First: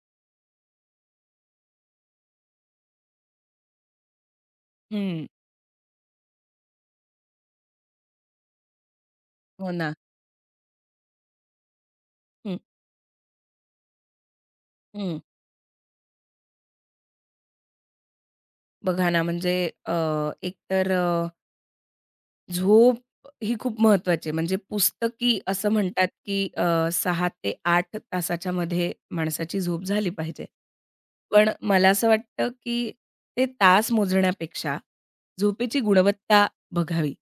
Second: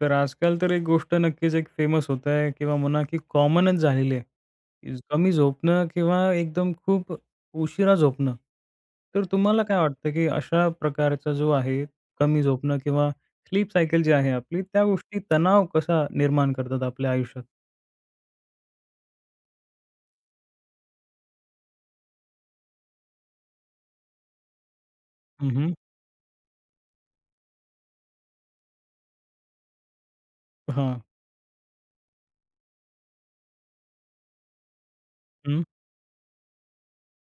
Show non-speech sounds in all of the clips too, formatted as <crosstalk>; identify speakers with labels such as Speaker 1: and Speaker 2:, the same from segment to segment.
Speaker 1: तर आजकाल तर एक गोष्ट नक्कीच एक फेमस होत आहे किंवा म्हणा की कॉमनच झालेली आहे, की
Speaker 2: हं,
Speaker 1: कमी झोपणं किंवा एकदम खूप उशिरा झोपणं. तर तुम्हाला
Speaker 2: हो
Speaker 1: काय
Speaker 2: ना.
Speaker 1: वाटतं, की अशा प्रकारचा जो आहे कमी
Speaker 2: हं,
Speaker 1: झोपणं किंवा स्लीप सायकल जी आहे आपली, त्या गोष्टी
Speaker 2: हं.
Speaker 1: तणाव कसा निर्माण करतात आपल्या आयुष्यात?
Speaker 2: बघा ना, म्हणजे अ, एकतर झोप ही खूप महत्त्वाची आहे. म्हणजे पुस्तकी
Speaker 1: हं,
Speaker 2: असं
Speaker 1: हं.
Speaker 2: म्हणतात, की 6 ते 8 तासाच्या मध्ये माणसाची झोप झाली पाहिजे.
Speaker 1: हां.
Speaker 2: पण मला असं वाटतं, की ते तास मोजण्यापेक्षा झोपेची गुणवत्ता बघावी,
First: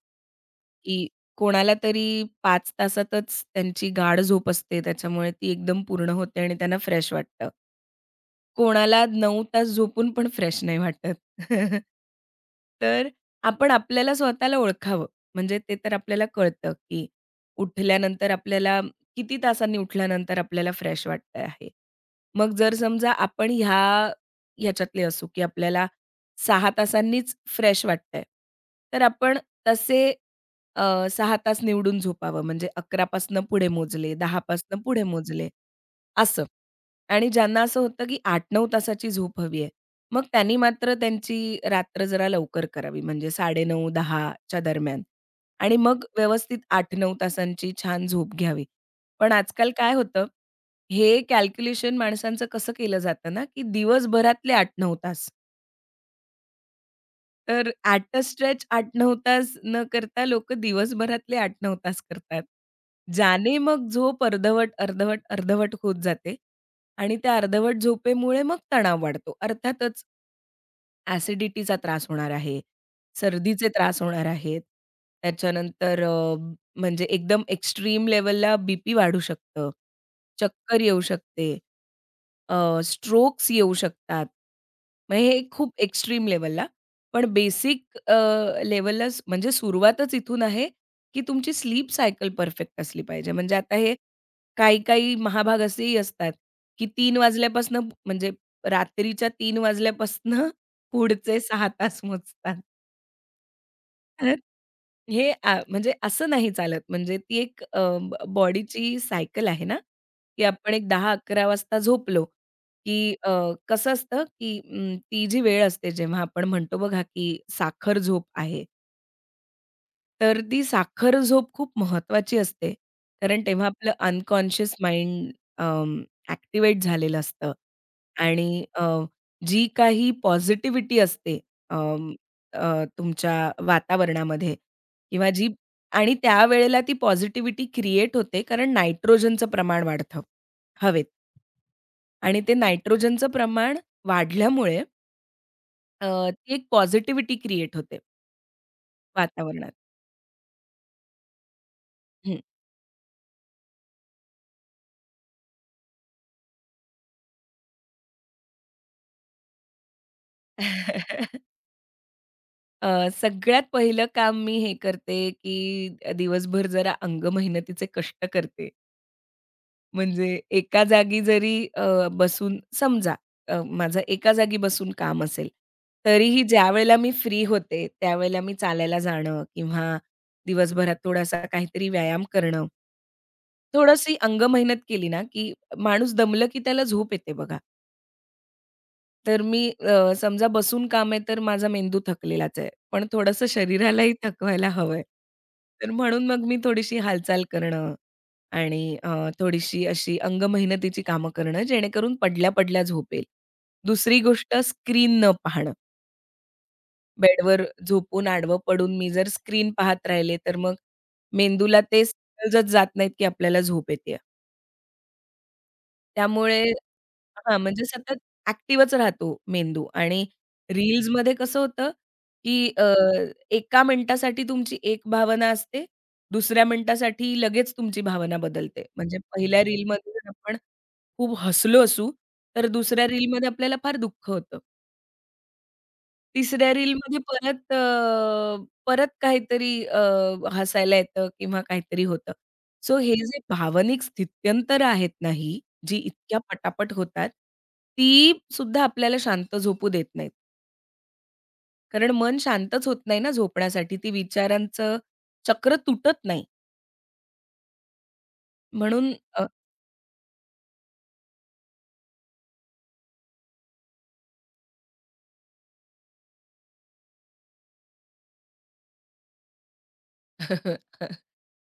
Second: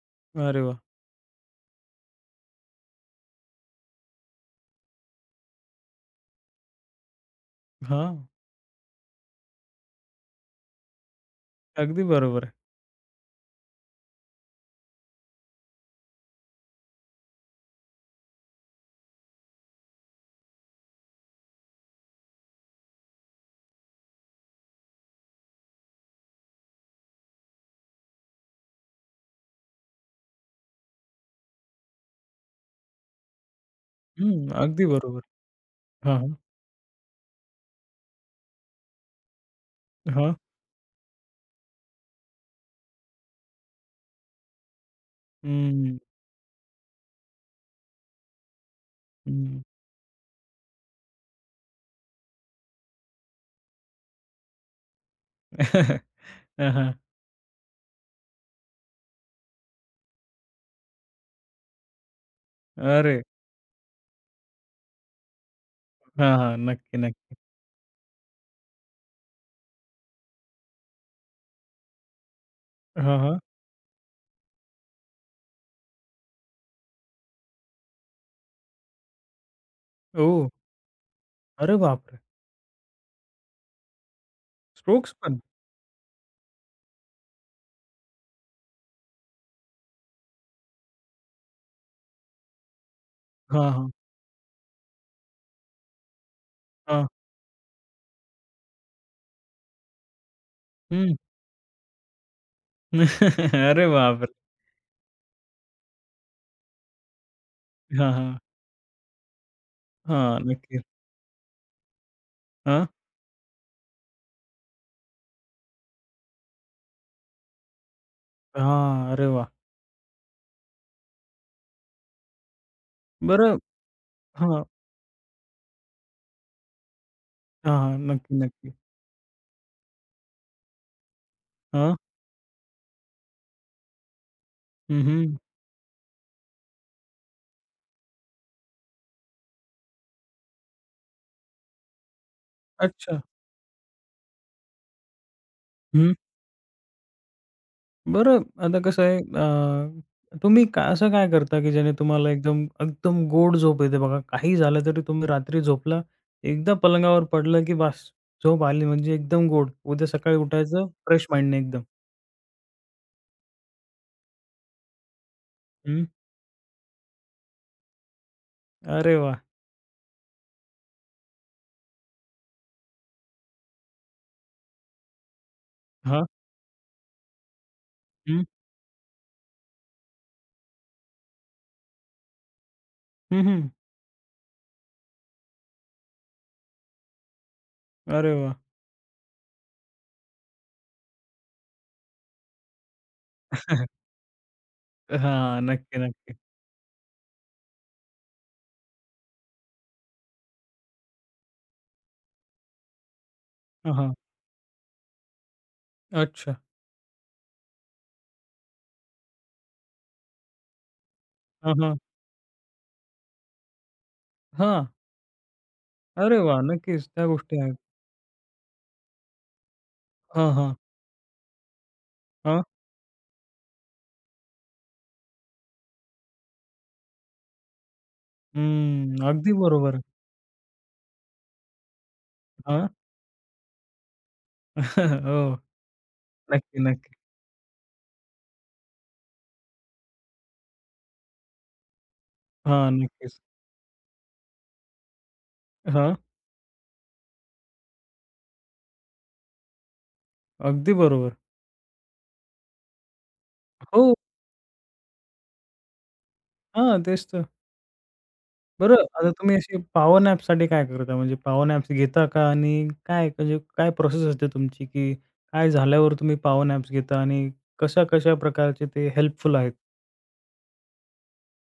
Speaker 1: अरे वाह!
Speaker 2: की कोणाला तरी 5 तासातच त्यांची गाढ झोप असते. त्याच्यामुळे ती एकदम पूर्ण होते आणि त्यांना फ्रेश वाटतं.
Speaker 1: हां,
Speaker 2: कोणाला 9 तास झोपून पण फ्रेश नाही वाटत. <laughs>
Speaker 1: अगदी बरोबर आहे.
Speaker 2: तर आपण आपल्याला स्वतःला ओळखावं. म्हणजे ते तर आपल्याला कळतं, की उठल्यानंतर आपल्याला किती तासांनी उठल्यानंतर आपल्याला फ्रेश वाटतं आहे. मग जर समजा आपण ह्याच्यातले असू, की आपल्याला 6 तासांनीच फ्रेश वाटतंय, तर आपण तसे 6 तास निवडून झोपावं. म्हणजे 11 पुढे मोजले, 10
Speaker 1: हं, अगदी
Speaker 2: पुढे
Speaker 1: बरोबर.
Speaker 2: मोजले.
Speaker 1: हां, हां.
Speaker 2: असं. आणि ज्यांना असं होतं, की 8-9 तासाची झोप हवी आहे. मग
Speaker 1: हां.
Speaker 2: त्यांनी मात्र त्यांची रात्र जरा लवकर करावी म्हणजे 9:30-10:00 च्या दरम्यान आणि
Speaker 1: हं, हं.
Speaker 2: मग व्यवस्थित 8-9 तासांची छान झोप घ्यावी. पण आजकाल काय होतं, हे कॅल्क्युलेशन माणसांचं कसं केलं जातं ना, की दिवसभरातले 8-9 तास.
Speaker 1: हां, हां. <laughs>
Speaker 2: तर ॲट अ स्ट्रेच 8-9 तास न करता लोकं दिवसभरातले 8-9 तास करतात.
Speaker 1: अरे!
Speaker 2: ज्याने मग झोप अर्धवट, अर्धवट, अर्धवट होत
Speaker 1: हां,
Speaker 2: जाते
Speaker 1: हां. नक्की,
Speaker 2: आणि
Speaker 1: नक्की.
Speaker 2: त्या अर्धवट झोपेमुळे मग तणाव वाढतो. अर्थातच ॲसिडिटीचा त्रास होणार आहे,
Speaker 1: हां, हां.
Speaker 2: सर्दीचे त्रास होणार आहेत. त्याच्यानंतर म्हणजे एकदम एक्स्ट्रीम लेव्हलला बी वाढू शकतं,
Speaker 1: ओह!
Speaker 2: चक्कर येऊ शकते.
Speaker 1: अरे बापरे!
Speaker 2: स्ट्रोक्स येऊ शकतात.
Speaker 1: स्ट्रोक्स
Speaker 2: मग
Speaker 1: पण?
Speaker 2: हे खूप एक्स्ट्रीम लेव्हलला. पण बेसिक लेव्हलला म्हणजे सुरुवातच इथून आहे, की तुमची स्लीप सायकल परफेक्ट असली पाहिजे. म्हणजे
Speaker 1: हां,
Speaker 2: आता
Speaker 1: हां.
Speaker 2: हे काही-काही महाभाग असेही असतात, की
Speaker 1: हां.
Speaker 2: 3 वाजल्यापासून म्हणजे रात्रीच्या 3 वाजल्यापासून
Speaker 1: हं.
Speaker 2: पुढचे 6 तास मोजतात.
Speaker 1: <laughs> अरे बापरे!
Speaker 2: हे आ म्हणजे असं नाही चालत. म्हणजे ती एक
Speaker 1: हां, हां.
Speaker 2: बॉडीची सायकल आहे ना,
Speaker 1: हां,
Speaker 2: की आपण
Speaker 1: नक्की.
Speaker 2: एक 10-11 वाजता झोपलो,
Speaker 1: हां.
Speaker 2: की कसं असतं, की ती जी वेळ असते जेव्हा आपण म्हणतो बघा, की साखर झोप आहे.
Speaker 1: हां, अरे वाह!
Speaker 2: तर ती साखर झोप खूप महत्त्वाची असते. कारण
Speaker 1: बरं
Speaker 2: तेव्हा आपलं
Speaker 1: हां, हां,
Speaker 2: अनकॉन्शियस माइंड अं, ॲक्टिव्हेट झालेलं असतं
Speaker 1: हां. नक्की,
Speaker 2: आणि
Speaker 1: नक्की.
Speaker 2: जी काही पॉझिटिव्हिटी असते
Speaker 1: हां.
Speaker 2: अं, तुमच्या वातावरणामध्ये
Speaker 1: हं,
Speaker 2: किंवा
Speaker 1: हं.
Speaker 2: जी आणि त्यावेळेला ती पॉझिटिव्हिटी क्रिएट होते कारण नायट्रोजनचं प्रमाण वाढतं हवेत आणि ते
Speaker 1: अच्छा.
Speaker 2: नायट्रोजनचं प्रमाण वाढल्यामुळे
Speaker 1: हं.
Speaker 2: ती एक पॉझिटिव्हिटी क्रिएट होते
Speaker 1: बरं आता कसं आहे
Speaker 2: वातावरणात.
Speaker 1: तुम्ही का असं काय करता की ज्याने तुम्हाला
Speaker 2: हं.
Speaker 1: एकदम, एकदम गोड झोप येते बघा? काही झालं तरी तुम्ही रात्री झोपला, एकदा पलंगावर पडलं की बास झोप आली म्हणजे एकदम गोड. उद्या सकाळी उठायचं फ्रेश
Speaker 2: <laughs>
Speaker 1: माइंडने एकदम.
Speaker 2: सगळ्यात पहिलं काम मी हे करते, की
Speaker 1: हं.
Speaker 2: दिवसभर जरा अंगमेहनतीचे कष्ट करते.
Speaker 1: अरे वाह!
Speaker 2: म्हणजे एका जागी जरी बसून समजा माझं एका जागी बसून काम असेल,
Speaker 1: हां.
Speaker 2: तरीही ज्यावेळेला मी फ्री होते, त्यावेळेला
Speaker 1: हं.
Speaker 2: मी चालायला जाणं किंवा दिवसभरात थोडासा काहीतरी व्यायाम करणं.
Speaker 1: हं, हं.
Speaker 2: थोडीशी अंगमेहनत केली ना, की माणूस दमलं की त्याला झोप येते बघा.
Speaker 1: अरे वाह!
Speaker 2: तर मी समजा बसून काम आहे तर माझा मेंदू थकलेलाच आहे. पण थोडंसं
Speaker 1: <laughs>
Speaker 2: शरीरालाही थकवायला हवंय.
Speaker 1: हां,
Speaker 2: तर
Speaker 1: नक्की,
Speaker 2: म्हणून
Speaker 1: नक्की.
Speaker 2: मग मी थोडीशी हालचाल करणं आणि थोडीशी अशी अंगमेहनतीची कामं करणं जेणेकरून पडल्या-पडल्या झोपेल.
Speaker 1: हां, हां.
Speaker 2: दुसरी गोष्ट स्क्रीन न पाहणं.
Speaker 1: अच्छा.
Speaker 2: बेडवर झोपून आडवं पडून मी जर स्क्रीन पाहत राहिले तर मग
Speaker 1: हां,
Speaker 2: मेंदूला
Speaker 1: हां.
Speaker 2: ते समजत जात नाहीत की आपल्याला झोप येतेय.
Speaker 1: हां. अरे वाह!
Speaker 2: त्यामुळे
Speaker 1: नक्कीच त्या
Speaker 2: हां,
Speaker 1: गोष्टी आहेत.
Speaker 2: म्हणजे सतत ॲक्टिव्हच राहतो मेंदू आणि
Speaker 1: हां, हां.
Speaker 2: रील्स रील्समध्ये कसं होतं,
Speaker 1: हां.
Speaker 2: की एका मिनिटासाठी तुमची एक भावना असते, दुसऱ्या मिनिटासाठी लगेच तुमची भावना बदलते. म्हणजे
Speaker 1: हं. अगदी
Speaker 2: पहिल्या
Speaker 1: बरोबर.
Speaker 2: रीलमध्ये जर आपण खूप हसलो असू, तर
Speaker 1: हां.
Speaker 2: दुसऱ्या रीलमध्ये आपल्याला फार दुःख होतं.
Speaker 1: <laughs> हो.
Speaker 2: तिसऱ्या
Speaker 1: नक्की, नक्की.
Speaker 2: रीलमध्ये परत परत काहीतरी हसायला येतं किंवा काहीतरी होतं.
Speaker 1: हां,
Speaker 2: सो हे
Speaker 1: नक्कीच.
Speaker 2: जे भावनिक स्थित्यंतर आहेत ना ही, जी
Speaker 1: हां.
Speaker 2: इतक्या पटापट होतात, ती सुद्धा आपल्याला शांत झोपू देत नाहीत.
Speaker 1: अगदी बरोबर.
Speaker 2: कारण मन शांतच होत नाही ना झोपण्यासाठी. ती
Speaker 1: हो.
Speaker 2: विचारांचं चक्र तुटत नाही.
Speaker 1: हां, तेच तर. बरं
Speaker 2: म्हणून
Speaker 1: आता तुम्ही अशी पॉवर नॅपसाठी काय करता? म्हणजे पॉवर नॅप्स घेता का? आणि काय म्हणजे काय प्रोसेस असते तुमची, की काय झाल्यावर तुम्ही पॉवर नॅप्स घेता आणि कशा-कशा प्रकारचे ते हेल्पफुल आहेत?
Speaker 2: <laughs>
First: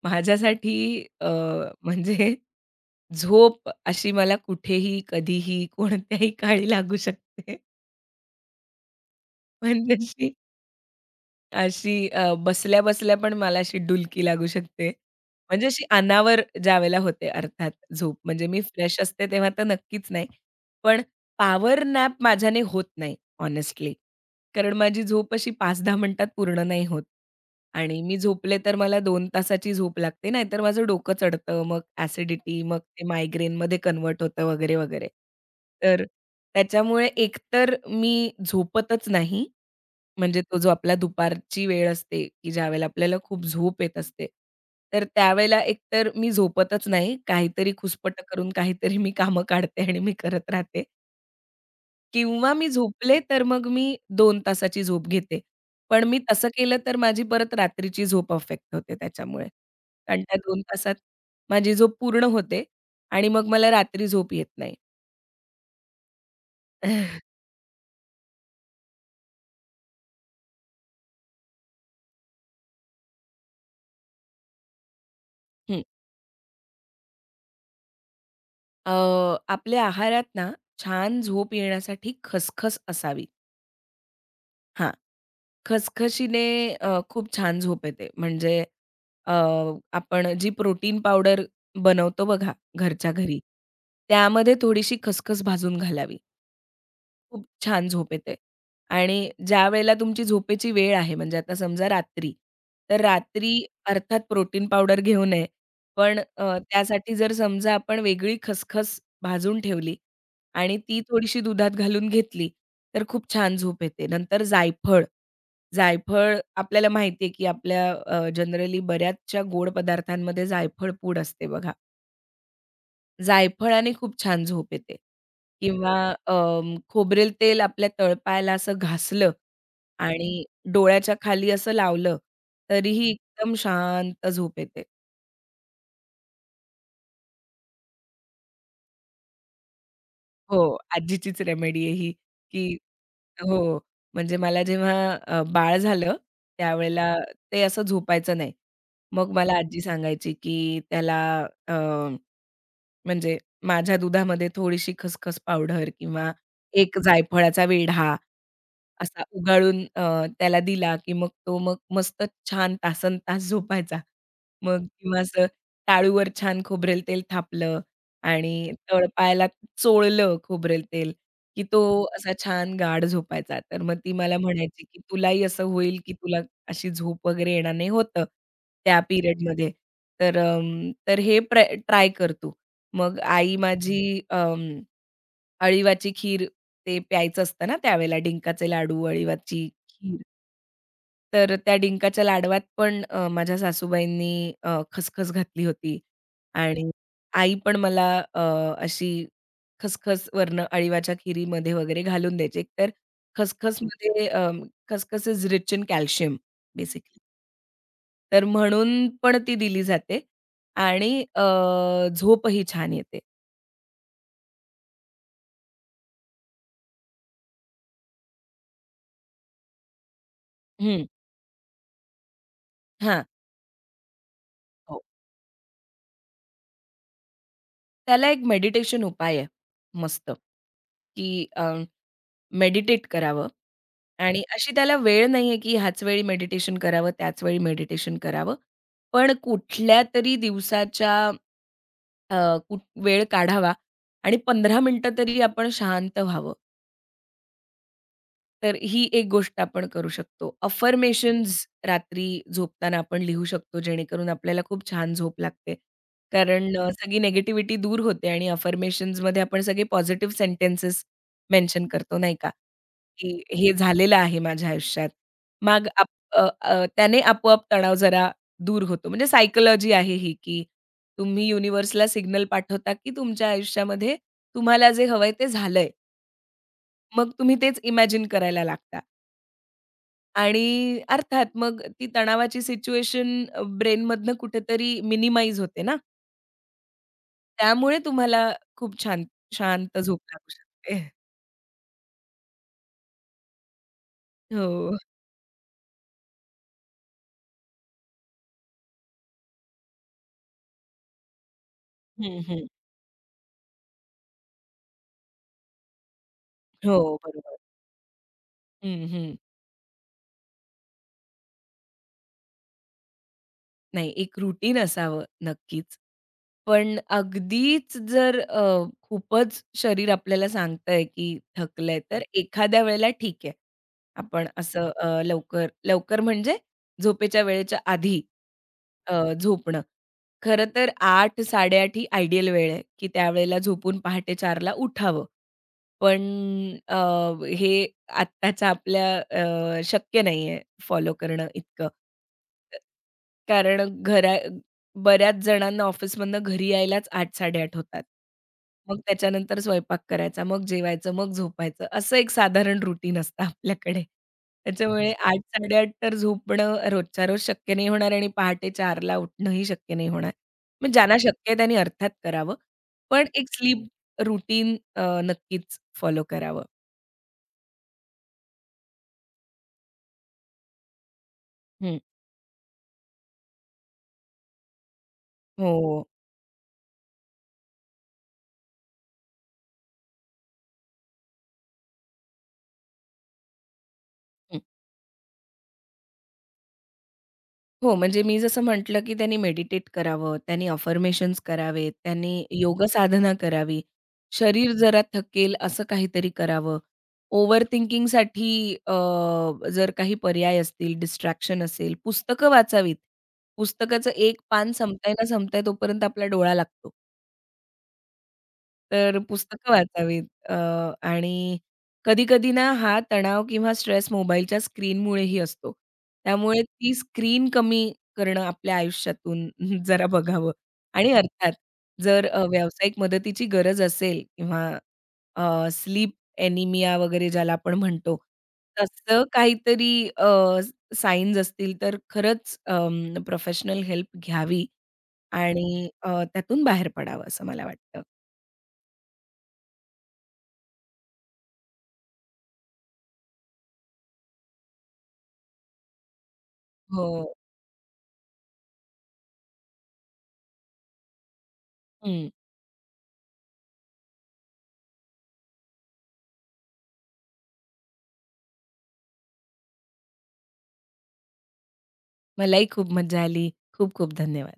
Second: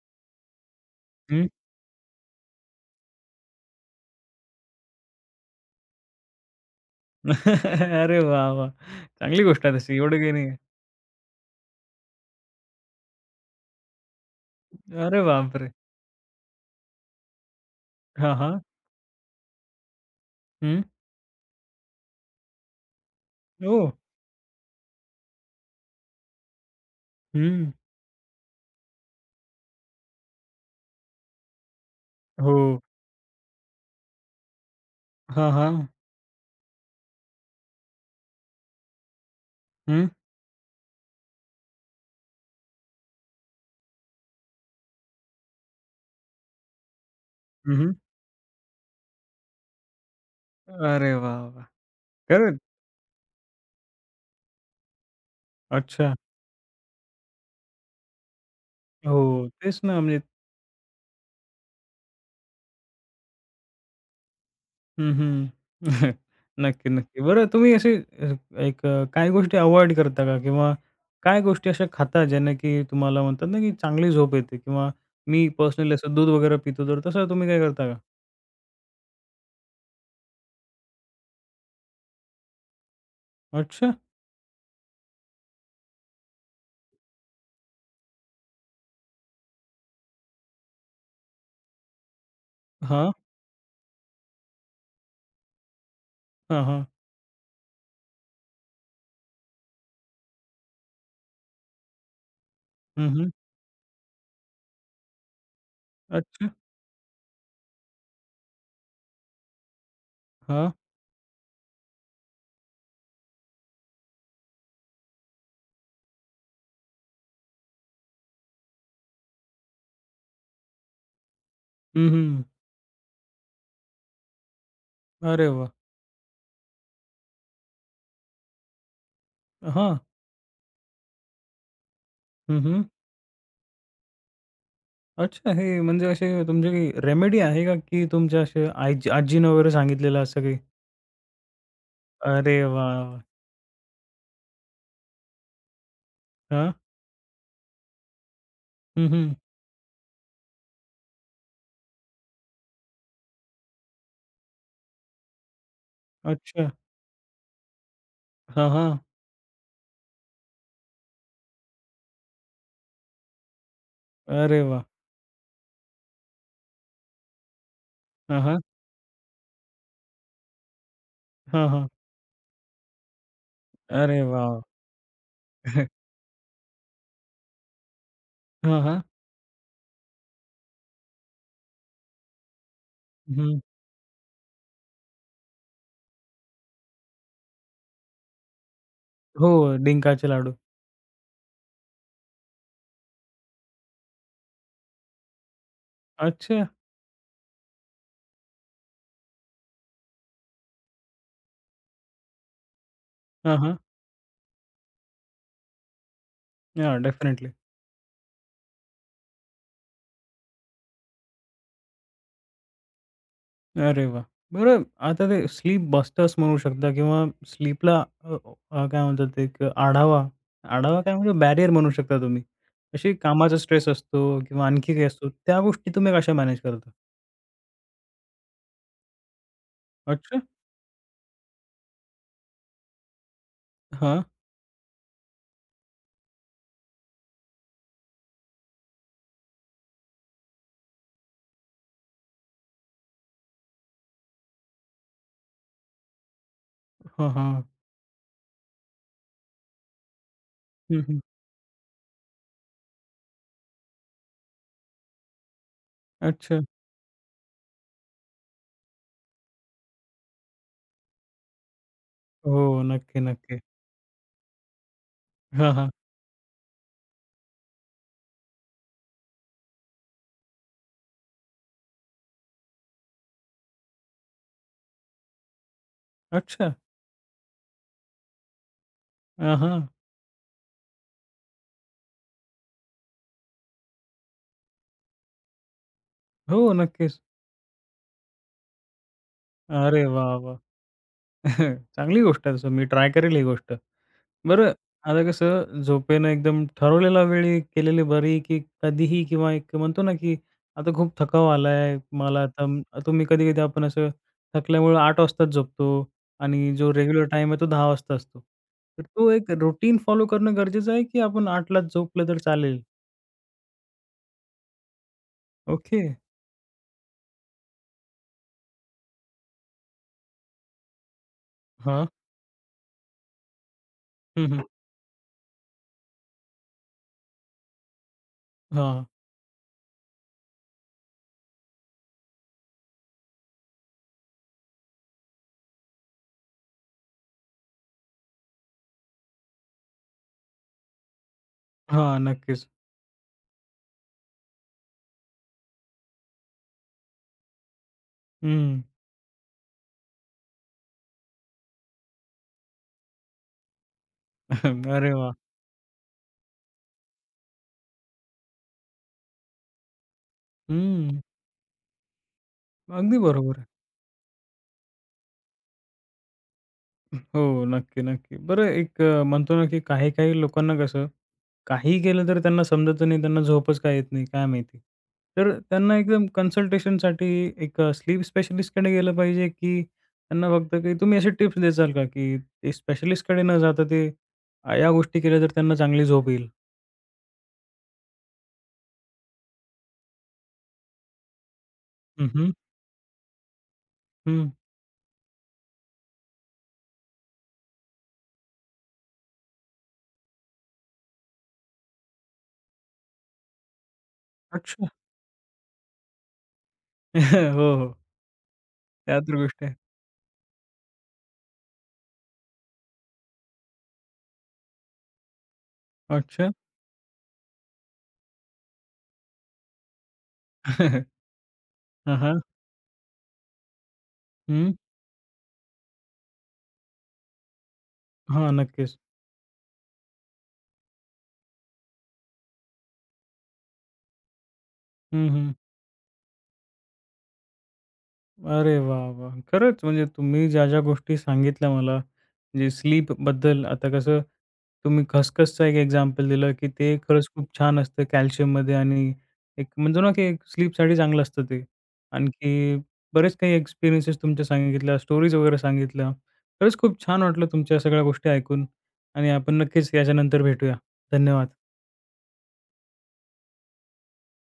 Speaker 2: माझ्यासाठी अ, म्हणजे झोप अशी मला कुठेही, कधीही, कोणत्याही काळी लागू
Speaker 1: <laughs>
Speaker 2: शकते. <laughs>
Speaker 1: अरे वाह, वाह! चांगली गोष्ट आहे तशी, एवढं
Speaker 2: म्हणजे
Speaker 1: काही नाही आहे.
Speaker 2: अशी बसल्या-बसल्या पण मला अशी डुलकी लागू शकते.
Speaker 1: अरे
Speaker 2: म्हणजे
Speaker 1: बापरे!
Speaker 2: अशी अनावर ज्यावेळेला होते अर्थात झोप.
Speaker 1: हां,
Speaker 2: म्हणजे
Speaker 1: हां.
Speaker 2: मी फ्रेश असते तेव्हा तर नक्कीच नाही.
Speaker 1: हं.
Speaker 2: पण पॉवर नॅप माझ्याने होत नाही
Speaker 1: ओह!
Speaker 2: हॉनेस्टली. कारण माझी झोप अशी 5-10 मिनिटात पूर्ण नाही होत.
Speaker 1: हं.
Speaker 2: आणि मी झोपले तर मला 2 तासाची झोप लागते. नाहीतर माझं डोकं चढतं. मग
Speaker 1: हो.
Speaker 2: ॲसिडिटी, मग ते मायग्रेनमध्ये कन्व्हर्ट होतं वगैरे, वगैरे.
Speaker 1: हां, हां.
Speaker 2: तर त्याच्यामुळे एकतर मी झोपतच नाही.
Speaker 1: हं.
Speaker 2: म्हणजे तो जो आपला दुपारची वेळ असते, की ज्यावेळेला आपल्याला खूप झोप येत असते. तर त्यावेळेला एकतर मी झोपतच नाही. काहीतरी
Speaker 1: हं,
Speaker 2: खुसपट करून काहीतरी मी कामं काढते आणि मी करत राहते
Speaker 1: अरे वाह, वाह!
Speaker 2: किंवा
Speaker 1: खरंच?
Speaker 2: मी झोपले तर मग मी 2 तासाची झोप घेते. पण
Speaker 1: अच्छा.
Speaker 2: मी तसं केलं तर माझी परत रात्रीची झोप अफेक्ट होते
Speaker 1: हो,
Speaker 2: त्याच्यामुळे.
Speaker 1: तेच ना म्हणजे
Speaker 2: कारण त्या 2 तासात माझी झोप पूर्ण होते आणि मग मला रात्री झोप येत नाही.
Speaker 1: हं, हं. <laughs> नक्की, नक्की.
Speaker 2: <clears throat> <laughs>
Speaker 1: बरं तुम्ही असे काही गोष्टी अव्हॉइड करता का? किंवा काय गोष्टी अशा खाता ज्याने की तुम्हाला म्हणतात ना, की चांगली झोप येते? किंवा मी
Speaker 2: हं.
Speaker 1: पर्सनली असं दूध वगैरे पितो, तर तसं तुम्ही काय करता का?
Speaker 2: अ, आपल्या आहारात ना छान झोप येण्यासाठी खसखस असावी.
Speaker 1: अच्छा.
Speaker 2: हां. खसखशीने खूप छान झोप येते. म्हणजे अ, आपण जी प्रोटीन पावडर बनवतो बघा
Speaker 1: हां.
Speaker 2: घरच्या घरी, त्यामध्ये थोडीशी खसखस भाजून घालावी.
Speaker 1: हां, हां.
Speaker 2: खूप छान झोप येते. आणि ज्यावेळेला तुमची झोपेची वेळ आहे, म्हणजे आता समजा रात्री, तर
Speaker 1: हं, हं.
Speaker 2: रात्री अर्थात प्रोटीन पावडर घेऊ नये. पण
Speaker 1: अच्छा.
Speaker 2: त्यासाठी जर समजा आपण वेगळी खसखस भाजून ठेवली
Speaker 1: हां.
Speaker 2: आणि ती थोडीशी दुधात घालून घेतली, तर खूप छान झोप येते. नंतर जायफळ जायफळ आपल्याला माहिती की आपल्या जनरली बऱ्याचशा गोड पदार्थांमध्ये जायफळ पूड असते बघा.
Speaker 1: हं, हं.
Speaker 2: जायफळाने खूप छान झोप येते
Speaker 1: अरे वाह!
Speaker 2: किंवा खोबरेल तेल आपल्या तळपायाला असं घासलं
Speaker 1: हां.
Speaker 2: आणि डोळ्याच्या खाली असं लावलं,
Speaker 1: हं, हं.
Speaker 2: तरीही एकदम शांत झोप येते.
Speaker 1: अच्छा हे म्हणजे असे तुमचे काही रेमेडी आहे का, की तुमच्या असे आजी आजीनं वगैरे सांगितलेलं असं काही?
Speaker 2: हो, आजीचीच रेमेडी आहे ही,
Speaker 1: अरे
Speaker 2: की
Speaker 1: वाह! वाह!
Speaker 2: हो, म्हणजे मला जेव्हा बाळ झालं,
Speaker 1: हां.
Speaker 2: त्यावेळेला ते असं झोपायचं नाही.
Speaker 1: हं,
Speaker 2: मग
Speaker 1: हं.
Speaker 2: मला आजी सांगायची, की त्याला अ, म्हणजे माझ्या दुधामध्ये थोडीशी खसखस पावडर किंवा
Speaker 1: अच्छा.
Speaker 2: एक जायफळाचा वेढा
Speaker 1: हां, हां.
Speaker 2: असा उगाळून त्याला दिला, की मग तो मग मस्त छान तासनतास झोपायचा.
Speaker 1: अरे वाह!
Speaker 2: मग किंवा असं टाळूवर छान खोबरेल तेल थापलं
Speaker 1: हां, हां.
Speaker 2: आणि तळपायाला चोळलं खोबरेल तेल, की
Speaker 1: हां,
Speaker 2: तो
Speaker 1: हां.
Speaker 2: असा छान गाढ झोपायचा. तर मग ती
Speaker 1: अरे
Speaker 2: मला
Speaker 1: वाह!
Speaker 2: म्हणायची, की "तुलाही असं होईल,
Speaker 1: <laughs>
Speaker 2: की तुला अशी झोप वगैरे येणार नाही." होतं
Speaker 1: वाह! हां,
Speaker 2: त्या
Speaker 1: हां.
Speaker 2: पिरियडमध्ये. तर हे ट्राय कर तू. मग आई
Speaker 1: हं.
Speaker 2: माझी अळीवाची खीर ते प्यायचं असतं ना त्यावेळेला डिंकाचे लाडू,
Speaker 1: हो,
Speaker 2: अळीवाची खीर.
Speaker 1: डिंकाचे लाडू.
Speaker 2: तर त्या डिंकाच्या लाडवात पण माझ्या सासूबाईंनी खसखस घातली होती
Speaker 1: अच्छा.
Speaker 2: आणि आई पण मला अ, अशी खसखस वरनं अळीवाच्या खिरीमध्ये वगैरे घालून द्यायची. एकतर
Speaker 1: हां, हां.
Speaker 2: खसखसमध्ये अ, खसखस इज रिच इन कॅल्शियम
Speaker 1: हां,
Speaker 2: बेसिकली.
Speaker 1: डेफिनिटली.
Speaker 2: तर म्हणून पण ती दिली जाते आणि झोपही छान येते.
Speaker 1: अरे वाह! बरं आता ते स्लीप बस्टर्स म्हणू शकता किंवा स्लीपला अ, अ, काय म्हणतात ते एक आढावा, आढावा
Speaker 2: हं.
Speaker 1: काय म्हणजे बॅरियर म्हणू शकता तुम्ही. अशी
Speaker 2: हां.
Speaker 1: कामाचा स्ट्रेस असतो किंवा आणखी काही असतो, त्या गोष्टी तुम्ही कशा मॅनेज करता?
Speaker 2: त्याला एक मेडिटेशन उपाय आहे मस्त,
Speaker 1: अच्छा.
Speaker 2: की मेडिटेट करावं
Speaker 1: हां.
Speaker 2: आणि अशी त्याला वेळ नाहीये, की ह्याच वेळी मेडिटेशन करावं, त्याच वेळी मेडिटेशन करावं. पण कुठल्यातरी दिवसाच्या अ, कु वेळ काढावा आणि 15 मिनिटं तरी आपण शांत व्हावं.
Speaker 1: हां, हां.
Speaker 2: तर ही एक गोष्ट आपण करू शकतो.
Speaker 1: हं, हं.
Speaker 2: अफर्मेशन्स रात्री झोपताना आपण लिहू शकतो, जेणेकरून आपल्याला खूप छान झोप लागते.
Speaker 1: अच्छा.
Speaker 2: कारण सगळी निगेटिव्हिटी दूर होते आणि अफर्मेशन्समध्ये आपण सगळे पॉझिटिव्ह सेंटेन्सेस मेन्शन करतो, नाही का?
Speaker 1: हो. नक्की,
Speaker 2: की
Speaker 1: नक्की.
Speaker 2: हे झालेलं आहे माझ्या आयुष्यात.
Speaker 1: हां,
Speaker 2: मग
Speaker 1: हां.
Speaker 2: त्याने आपोआप तणाव जरा दूर होतो. म्हणजे सायकॉलॉजी आहे ही, की तुम्ही युनिव्हर्सला सिग्नल पाठवता, की तुमच्या आयुष्यामध्ये तुम्हाला जे हवंय ते झालंय.
Speaker 1: अच्छा.
Speaker 2: मग तुम्ही तेच इमॅजिन करायला लागता.
Speaker 1: हां, हां.
Speaker 2: आणि अर्थात मग ती तणावाची सिच्युएशन ब्रेनमधनं कुठेतरी मिनिमाइज होते ना,
Speaker 1: हो, नक्कीच.
Speaker 2: त्यामुळे तुम्हाला खूप छान शांत
Speaker 1: अरे
Speaker 2: झोप
Speaker 1: वाह,
Speaker 2: लागू
Speaker 1: वाह!
Speaker 2: शकते.
Speaker 1: <laughs> चांगली गोष्ट आहे तसं. मी ट्राय करेल ही गोष्ट. बरं,
Speaker 2: हो.
Speaker 1: आता कसं झोपेनं एकदम ठरवलेल्या वेळी केलेली बरी, की कधीही किंवा एक म्हणतो ना, की आता खूप थकावा आलाय मला
Speaker 2: हं,
Speaker 1: आता
Speaker 2: हं.
Speaker 1: तुम्ही कधी-कधी आपण असं थकल्यामुळं 8 वाजताच झोपतो आणि जो
Speaker 2: हो,
Speaker 1: रेग्युलर टाइम
Speaker 2: बरोबर.
Speaker 1: आहे तो 10 वाजता असतो. तर
Speaker 2: हं,
Speaker 1: तो
Speaker 2: हं.
Speaker 1: एक रुटीन फॉलो करणं गरजेचं आहे, की आपण 8लाच झोपलं तर चालेल?
Speaker 2: नाही एक रूटीन असावं नक्कीच.
Speaker 1: ओके.
Speaker 2: पण अगदीच जर खूपच शरीर आपल्याला सांगतंय की थकलंय,
Speaker 1: हां.
Speaker 2: तर एखाद्या वेळेला ठीक आहे. आपण
Speaker 1: हं, हं.
Speaker 2: असं लवकर लवकर म्हणजे झोपेच्या वेळेच्या आधी
Speaker 1: हां.
Speaker 2: झोपणं. खरं तर 8-8:30 ही आयडियल वेळ आहे, की त्यावेळेला झोपून पहाटे 4ला उठावं. पण अ, हे आत्ताच्या आपल्या शक्य नाहीये फॉलो करणं इतकं.
Speaker 1: हां, नक्कीच.
Speaker 2: कारण बऱ्याच जणांना ऑफिसमधनं घरी यायलाच 8:00-8:30 होतात.
Speaker 1: हं.
Speaker 2: मग त्याच्यानंतर स्वयंपाक करायचा, मग जेवायचं, मग झोपायचं असं एक साधारण रुटीन असतं आपल्याकडे.
Speaker 1: <laughs>
Speaker 2: त्याच्यामुळे
Speaker 1: अरे वाह!
Speaker 2: 8:00-8:30 तर झोपणं रोजच्या रोज शक्य नाही होणार आणि पहाटे 4:00ला उठणंही शक्य नाही होणार. मग ज्यांना
Speaker 1: हं.
Speaker 2: शक्य आहे त्यांनी अर्थात करावं.
Speaker 1: अगदी
Speaker 2: पण एक
Speaker 1: बरोबर आहे.
Speaker 2: स्लीप रुटीन नक्कीच फॉलो करावं.
Speaker 1: हो, नक्की, नक्की. बरं म्हणतो ना, की काही-काही लोकांना कसं
Speaker 2: हं.
Speaker 1: काहीही केलं तर त्यांना समजत नाही, त्यांना झोपच का येत नाही, काय माहिती? तर त्यांना
Speaker 2: हो.
Speaker 1: एकदम कन्सल्टेशनसाठी स्लीप स्पेशलिस्टकडे गेलं पाहिजे, की त्यांना फक्त की तुम्ही असे टिप्स द्याल का, की ते स्पेशलिस्टकडे न जाता ते
Speaker 2: हं.
Speaker 1: या गोष्टी केल्या तर त्यांना चांगली झोप येईल?
Speaker 2: हो, म्हणजे मी जसं म्हटलं, की त्यांनी मेडिटेट करावं, त्यांनी अफर्मेशन्स करावेत,
Speaker 1: हं,
Speaker 2: त्यांनी
Speaker 1: हं.
Speaker 2: योग साधना करावी,
Speaker 1: हं.
Speaker 2: शरीर जरा थकेल असं काहीतरी करावं. ओव्हर थिंकिंगसाठी अ, जर काही पर्याय असतील, डिस्ट्रॅक्शन असेल, पुस्तकं वाचावीत. पुस्तकाचं एक पान
Speaker 1: अच्छा.
Speaker 2: संपताय ना संपताय तोपर्यंत आपला डोळा लागतो.
Speaker 1: <laughs> हो, हो.
Speaker 2: तर
Speaker 1: त्या तर गोष्टी
Speaker 2: पुस्तकं
Speaker 1: आहे.
Speaker 2: वाचावीत. आणि कधी-कधी ना हा तणाव किंवा स्ट्रेस मोबाईलच्या स्क्रीनमुळेही असतो.
Speaker 1: अच्छा.
Speaker 2: त्यामुळे ती स्क्रीन कमी करणं आपल्या आयुष्यातून <laughs> जरा बघावं.
Speaker 1: <laughs>
Speaker 2: आणि अर्थात
Speaker 1: हां,
Speaker 2: जर
Speaker 1: हां.
Speaker 2: व्यावसायिक मदतीची गरज असेल किंवा
Speaker 1: हं.
Speaker 2: स्लीप एनिमिया वगैरे ज्याला आपण म्हणतो,
Speaker 1: हां, नक्कीच.
Speaker 2: तसं काहीतरी असतील तर खरंच प्रोफेशनल हेल्प घ्यावी
Speaker 1: हं, हं.
Speaker 2: आणि त्यातून बाहेर पडावं असं मला वाटतं.
Speaker 1: अरे वाह! वाह! खरंच म्हणजे तुम्ही ज्या, ज्या गोष्टी सांगितल्या मला, म्हणजे स्लीपबद्दल आता कसं तुम्ही खसखसचं एक एक्झाम्पल दिलं, की ते खरंच
Speaker 2: हो.
Speaker 1: खूप छान असतं कॅल्शियममध्ये आणि एक म्हणतो ना, की स्लीपसाठी चांगलं असतं ते.
Speaker 2: हं.
Speaker 1: आणखी बरेच काही एक्सपिरियन्सेस तुमच्या सांगितल्या, स्टोरीज वगैरे सांगितल्या. खरंच खूप छान वाटलं तुमच्या सगळ्या गोष्टी ऐकून आणि आपण नक्कीच याच्यानंतर भेटूया. धन्यवाद.
Speaker 2: मलाही खूप मज्जा आली. खूप खूप धन्यवाद.